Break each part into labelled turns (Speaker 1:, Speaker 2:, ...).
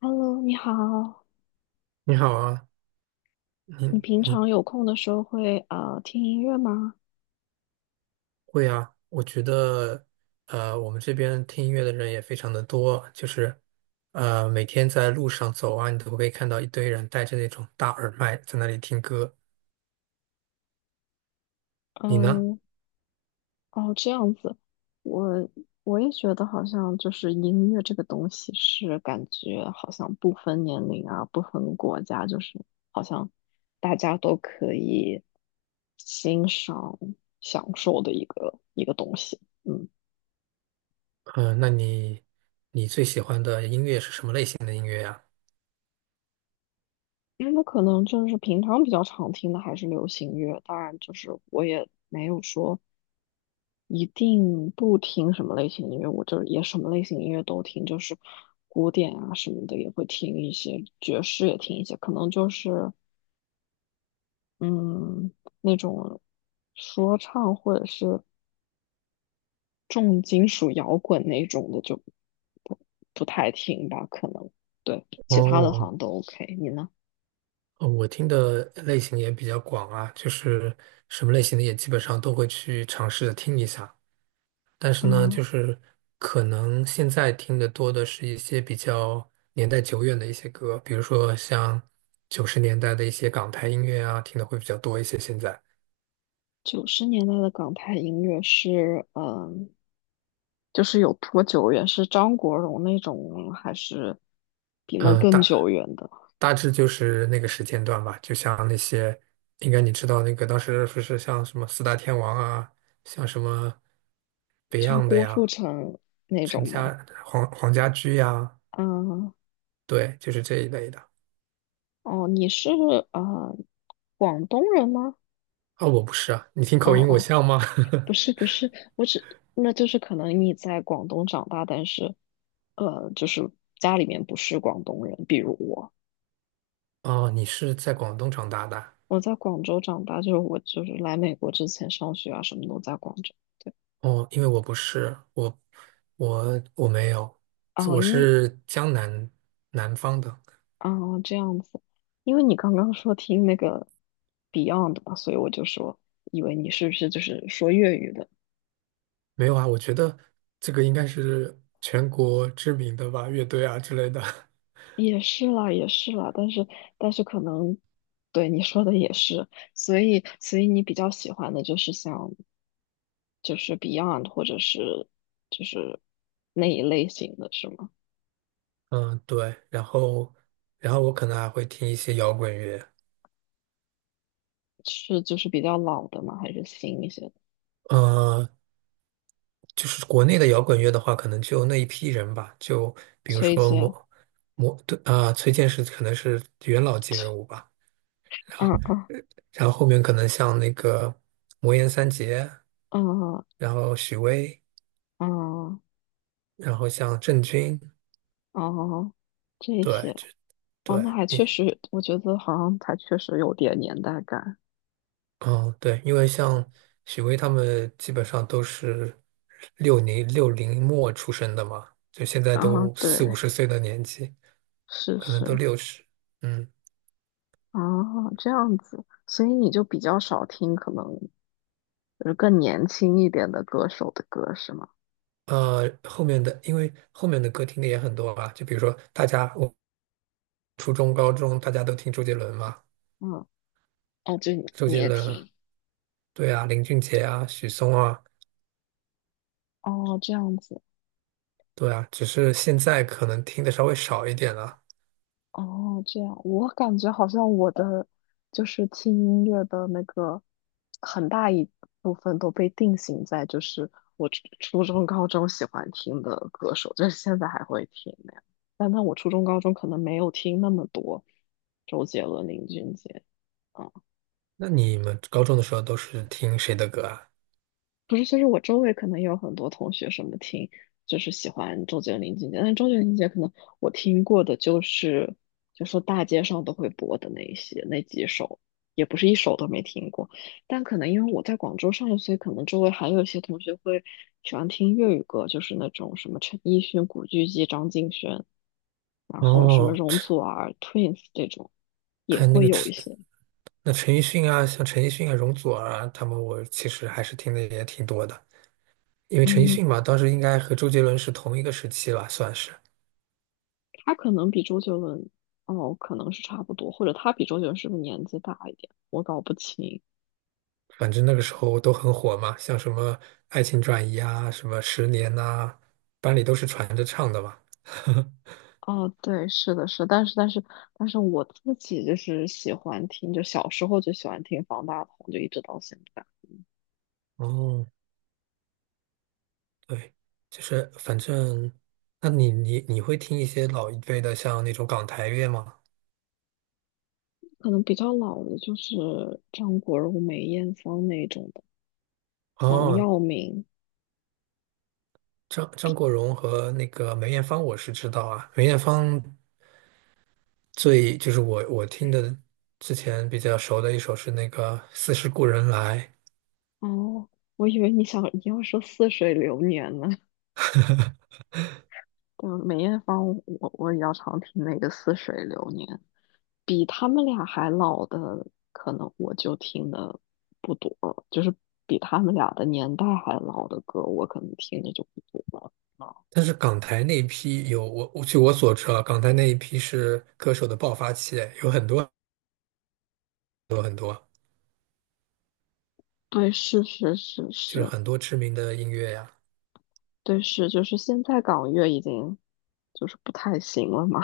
Speaker 1: Hello，你好，
Speaker 2: 你好啊，你
Speaker 1: 你平
Speaker 2: 你
Speaker 1: 常有空的时候会听音乐吗？
Speaker 2: 会啊？我觉得，我们这边听音乐的人也非常的多，就是，每天在路上走啊，你都会看到一堆人戴着那种大耳麦在那里听歌。你呢？
Speaker 1: 嗯，哦，这样子，我我也觉得好像就是音乐这个东西是感觉好像不分年龄啊，不分国家，就是好像大家都可以欣赏享受的一个东西。嗯，
Speaker 2: 那你最喜欢的音乐是什么类型的音乐呀？
Speaker 1: 因为我可能就是平常比较常听的还是流行乐，当然就是我也没有说。一定不听什么类型音乐，我就也什么类型音乐都听，就是古典啊什么的也会听一些，爵士也听一些，可能就是嗯那种说唱或者是重金属摇滚那种的就不不太听吧，可能对其他的
Speaker 2: 哦，
Speaker 1: 好像都 OK。你呢？
Speaker 2: 我听的类型也比较广啊，就是什么类型的也基本上都会去尝试着听一下。但是呢，就
Speaker 1: 嗯。
Speaker 2: 是可能现在听的多的是一些比较年代久远的一些歌，比如说像90年代的一些港台音乐啊，听的会比较多一些。现在，
Speaker 1: 90年代的港台音乐是，嗯，就是有多久远？是张国荣那种，还是比那
Speaker 2: 呃，
Speaker 1: 更久
Speaker 2: 大
Speaker 1: 远的？
Speaker 2: 大致就是那个时间段吧，就像那些，应该你知道那个当时不是像什么四大天王啊，像什么
Speaker 1: 就是
Speaker 2: Beyond 的
Speaker 1: 郭富
Speaker 2: 呀，
Speaker 1: 城那
Speaker 2: 陈
Speaker 1: 种吗？
Speaker 2: 家黄黄家驹呀，
Speaker 1: 嗯，
Speaker 2: 对，就是这一类的。
Speaker 1: 哦，你是呃广东人吗？
Speaker 2: 啊、我不是啊，你听
Speaker 1: 哦
Speaker 2: 口音我
Speaker 1: 哦，
Speaker 2: 像吗？
Speaker 1: 不是，我只那就是可能你在广东长大，但是就是家里面不是广东人，比如我，
Speaker 2: 哦，你是在广东长大的啊。
Speaker 1: 我在广州长大，就是我就是来美国之前上学啊，什么都在广州。对。
Speaker 2: 哦，因为我不是，我没有，
Speaker 1: 哦，
Speaker 2: 我
Speaker 1: 因为
Speaker 2: 是南方的，
Speaker 1: 哦这样子，因为你刚刚说听那个 Beyond 嘛，所以我就说，以为你是不是就是说粤语的？
Speaker 2: 没有啊。我觉得这个应该是全国知名的吧，乐队啊之类的。
Speaker 1: 也是啦，也是啦，但是可能，对你说的也是，所以你比较喜欢的就是像就是 Beyond 或者是就是那一类型的是吗？
Speaker 2: 嗯，对。然后我可能还会听一些摇滚乐。
Speaker 1: 是就是比较老的吗？还是新一些的？
Speaker 2: 呃，就是国内的摇滚乐的话，可能就那一批人吧，就
Speaker 1: 崔
Speaker 2: 说
Speaker 1: 健，
Speaker 2: 魔魔对啊、崔健是可能是元老级人物 吧。然后，
Speaker 1: 嗯嗯
Speaker 2: 然后后面可能像那个魔岩三杰，
Speaker 1: 嗯
Speaker 2: 然后许巍。
Speaker 1: 嗯
Speaker 2: 然后像郑钧，
Speaker 1: 哦，这
Speaker 2: 对，
Speaker 1: 些。
Speaker 2: 这
Speaker 1: 哦，
Speaker 2: 对
Speaker 1: 那还确
Speaker 2: 你，
Speaker 1: 实，我觉得好像还确实有点年代感
Speaker 2: 嗯，对，因为像许巍他们基本上都是六零末出生的嘛，就现在
Speaker 1: 啊。
Speaker 2: 都
Speaker 1: 对，
Speaker 2: 四五十岁的年纪，
Speaker 1: 是
Speaker 2: 可能都
Speaker 1: 是
Speaker 2: 60，嗯，
Speaker 1: 啊，这样子，所以你就比较少听可能就是更年轻一点的歌手的歌，是吗？
Speaker 2: 后面的因为后面的歌听的也很多吧，就比如说我初中、高中大家都听周杰伦嘛，
Speaker 1: 嗯，哦，就你
Speaker 2: 周
Speaker 1: 你
Speaker 2: 杰
Speaker 1: 也
Speaker 2: 伦，
Speaker 1: 听
Speaker 2: 对啊，林俊杰啊，许嵩啊，
Speaker 1: 哦，这样子。
Speaker 2: 对啊，只是现在可能听的稍微少一点了。
Speaker 1: 哦，这样，我感觉好像我的就是听音乐的那个很大一部分都被定型在就是我初中、高中喜欢听的歌手，就是现在还会听那样。但那我初中、高中可能没有听那么多周杰伦、林俊杰。嗯
Speaker 2: 那你们高中的时候都是听谁的歌啊？
Speaker 1: 不是，就是我周围可能也有很多同学什么听，就是喜欢周杰伦、林俊杰，但周杰伦、林俊杰可能我听过的就是，就说大街上都会播的那一些那几首，也不是一首都没听过。但可能因为我在广州上学，所以可能周围还有一些同学会喜欢听粤语歌，就是那种什么陈奕迅、古巨基、张敬轩，然后什么
Speaker 2: 哦，
Speaker 1: 容
Speaker 2: 陈，
Speaker 1: 祖儿、Twins 这种，也
Speaker 2: 哎，那
Speaker 1: 会
Speaker 2: 个
Speaker 1: 有一
Speaker 2: 陈，
Speaker 1: 些。
Speaker 2: 那陈奕迅啊，像陈奕迅啊、容祖儿啊，他们我其实还是听的也挺多的。因为陈奕
Speaker 1: 嗯，
Speaker 2: 迅嘛，当时应该和周杰伦是同一个时期吧，算是。
Speaker 1: 他可能比周杰伦，哦，可能是差不多，或者他比周杰伦是不是年纪大一点？我搞不清。
Speaker 2: 反正那个时候都很火嘛，像什么《爱情转移》啊，什么《十年》呐，班里都是传着唱的嘛。
Speaker 1: 哦，对，是的，是的但是我自己就是喜欢听，就小时候就喜欢听方大同，就一直到现在。
Speaker 2: 哦，对，就是反正，那你会听一些老一辈的，像那种港台乐吗？
Speaker 1: 可能比较老的就是张国荣、梅艳芳那种的，黄
Speaker 2: 哦，
Speaker 1: 耀明。
Speaker 2: 张国荣和那个梅艳芳，我是知道啊。梅艳芳就是我听的之前比较熟的一首是那个《似是故人来》，
Speaker 1: 哦，我以为你要说《似水流年》呢。对，梅艳芳我也要常听那个《似水流年》。比他们俩还老的，可能我就听的不多了就是比他们俩的年代还老的歌，我可能听的就不多了。啊，
Speaker 2: 但是港台那一批有我我据我所知啊，港台那一批是歌手的爆发期，有很多
Speaker 1: 对，是是是
Speaker 2: 就是
Speaker 1: 是，
Speaker 2: 很多知名的音乐呀。
Speaker 1: 对是，就是现在港乐已经就是不太行了嘛。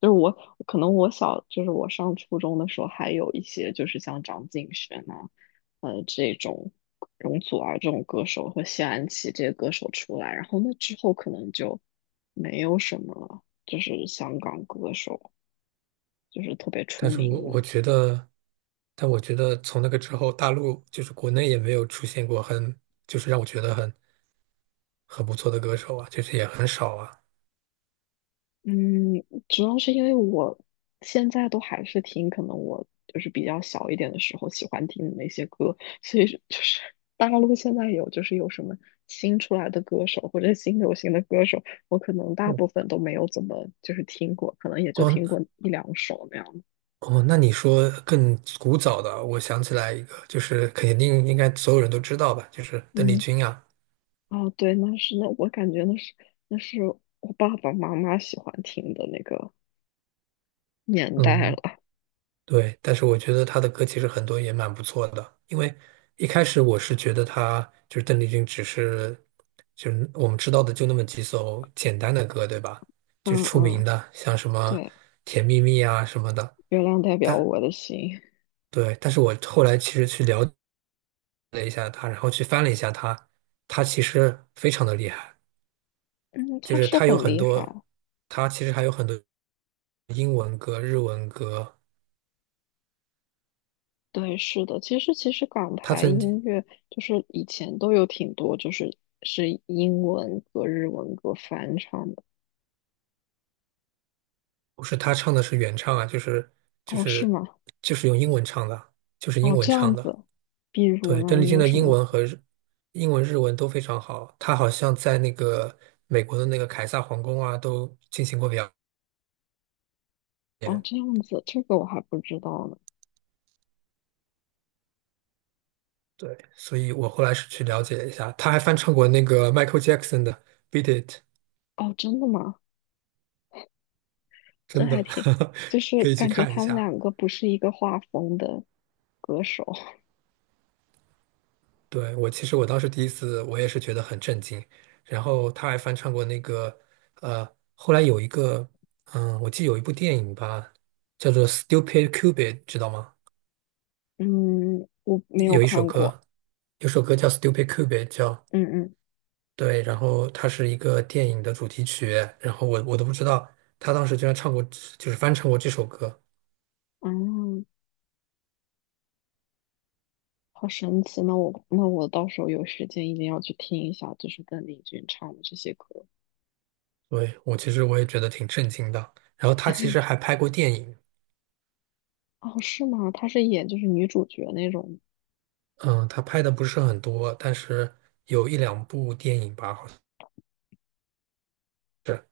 Speaker 1: 就是我可能我小就是我上初中的时候，还有一些就是像张敬轩啊，这种容祖儿这种歌手和谢安琪这些歌手出来，然后那之后可能就没有什么就是香港歌手就是特别
Speaker 2: 但
Speaker 1: 出
Speaker 2: 是我
Speaker 1: 名的。
Speaker 2: 我觉得，但我觉得从那个之后，大陆就是国内也没有出现过就是让我觉得很不错的歌手啊，就是也很少啊。
Speaker 1: 嗯，主要是因为我现在都还是听，可能我就是比较小一点的时候喜欢听的那些歌，所以是就是大陆现在有就是有什么新出来的歌手或者新流行的歌手，我可能大部分都没有怎么就是听过，可能也就
Speaker 2: 哦，
Speaker 1: 听过一两首那样的。
Speaker 2: 哦，那你说更古早的，我想起来一个，就是肯定应该所有人都知道吧，就是邓丽
Speaker 1: 嗯，
Speaker 2: 君啊。
Speaker 1: 哦，对，那是那我感觉那是我爸爸妈妈喜欢听的那个年代了。
Speaker 2: 嗯，对，但是我觉得她的歌其实很多也蛮不错的，因为一开始我是觉得她就是邓丽君，只是就是我们知道的就那么几首简单的歌，对吧？就是
Speaker 1: 嗯
Speaker 2: 出
Speaker 1: 嗯，
Speaker 2: 名的，像什么
Speaker 1: 对，
Speaker 2: 《甜蜜蜜》啊什么的。
Speaker 1: 月亮代表
Speaker 2: 但
Speaker 1: 我的心。
Speaker 2: 对，但是我后来其实去了解了一下她，然后去翻了一下她，她其实非常的厉害。
Speaker 1: 嗯，
Speaker 2: 就
Speaker 1: 他
Speaker 2: 是
Speaker 1: 是很厉害。
Speaker 2: 他其实还有很多英文歌、日文歌。
Speaker 1: 对，是的，其实港
Speaker 2: 他
Speaker 1: 台
Speaker 2: 曾经
Speaker 1: 音乐就是以前都有挺多，就是是英文歌、日文歌翻唱的。
Speaker 2: 不是他唱的是原唱啊，就
Speaker 1: 哦，是
Speaker 2: 是
Speaker 1: 吗？
Speaker 2: 就是用英文唱的，就是英
Speaker 1: 哦，
Speaker 2: 文
Speaker 1: 这样
Speaker 2: 唱的。
Speaker 1: 子。比如
Speaker 2: 对，
Speaker 1: 呢，
Speaker 2: 邓丽
Speaker 1: 你
Speaker 2: 君
Speaker 1: 有
Speaker 2: 的
Speaker 1: 什么？
Speaker 2: 英文、日文都非常好。她好像在那个美国的那个凯撒皇宫啊，都进行过表
Speaker 1: 哦，
Speaker 2: 演。
Speaker 1: 这样子，这个我还不知道呢。
Speaker 2: 对，所以我后来是去了解了一下，他还翻唱过那个 Michael Jackson 的《Beat It》，
Speaker 1: 哦，真的吗？这
Speaker 2: 真
Speaker 1: 还
Speaker 2: 的，
Speaker 1: 挺，就 是
Speaker 2: 可以去
Speaker 1: 感觉
Speaker 2: 看一
Speaker 1: 他们
Speaker 2: 下。
Speaker 1: 两个不是一个画风的歌手。
Speaker 2: 对，我其实我当时第一次，我也是觉得很震惊。然后他还翻唱过那个，呃，后来有一个，嗯，我记得有一部电影吧，叫做《Stupid Cupid》，知道吗？
Speaker 1: 嗯，我没有
Speaker 2: 有一首
Speaker 1: 看过。
Speaker 2: 歌，有首歌叫《Stupid Cupid》，叫
Speaker 1: 嗯嗯，
Speaker 2: 对，然后它是一个电影的主题曲。然后我都不知道他当时居然唱过，就是翻唱过这首歌。
Speaker 1: 哦。好神奇！那我到时候有时间一定要去听一下，就是邓丽君唱的这些歌。
Speaker 2: 对，我其实我也觉得挺震惊的。然后他其实还拍过电影。
Speaker 1: 哦，是吗？她是演就是女主角那种
Speaker 2: 嗯，他拍的不是很多，但是有一两部电影吧，好像是。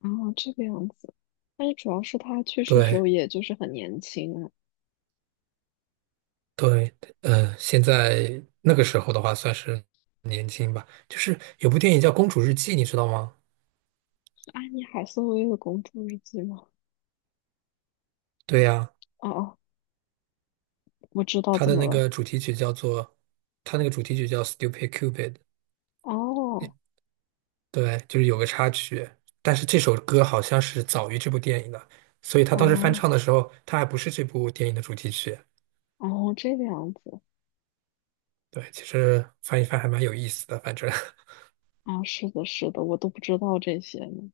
Speaker 1: 啊，这个样子。但是主要是她去世的时
Speaker 2: 对
Speaker 1: 候，也就是很年轻啊，
Speaker 2: 对，嗯，现在那个时候的话算是年轻吧。就是有部电影叫《公主日记》，你知道吗？
Speaker 1: 是安妮海瑟薇的《公主日记》吗？
Speaker 2: 对呀，
Speaker 1: 哦哦，我知道
Speaker 2: 它
Speaker 1: 怎
Speaker 2: 的
Speaker 1: 么
Speaker 2: 那
Speaker 1: 了。
Speaker 2: 个主题曲叫做，它那个主题曲叫《Stupid Cupid》。
Speaker 1: 哦
Speaker 2: 对，就是有个插曲，但是这首歌好像是早于这部电影的，所以他当时翻
Speaker 1: 哦
Speaker 2: 唱的时候，他还不是这部电影的主题曲。
Speaker 1: 哦，这个样子
Speaker 2: 对，其实翻一翻还蛮有意思的，反正，
Speaker 1: 啊，是的，是的，我都不知道这些呢。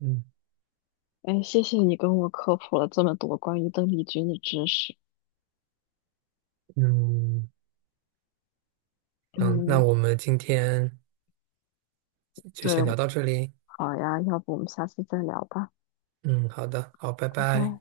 Speaker 2: 嗯
Speaker 1: 哎，谢谢你跟我科普了这么多关于邓丽君的知识。
Speaker 2: 嗯。嗯，那
Speaker 1: 嗯，
Speaker 2: 我们今天就
Speaker 1: 对，
Speaker 2: 先聊到这里。
Speaker 1: 好呀，要不我们下次再聊吧，
Speaker 2: 嗯，好的，好，拜
Speaker 1: 拜
Speaker 2: 拜。
Speaker 1: 拜。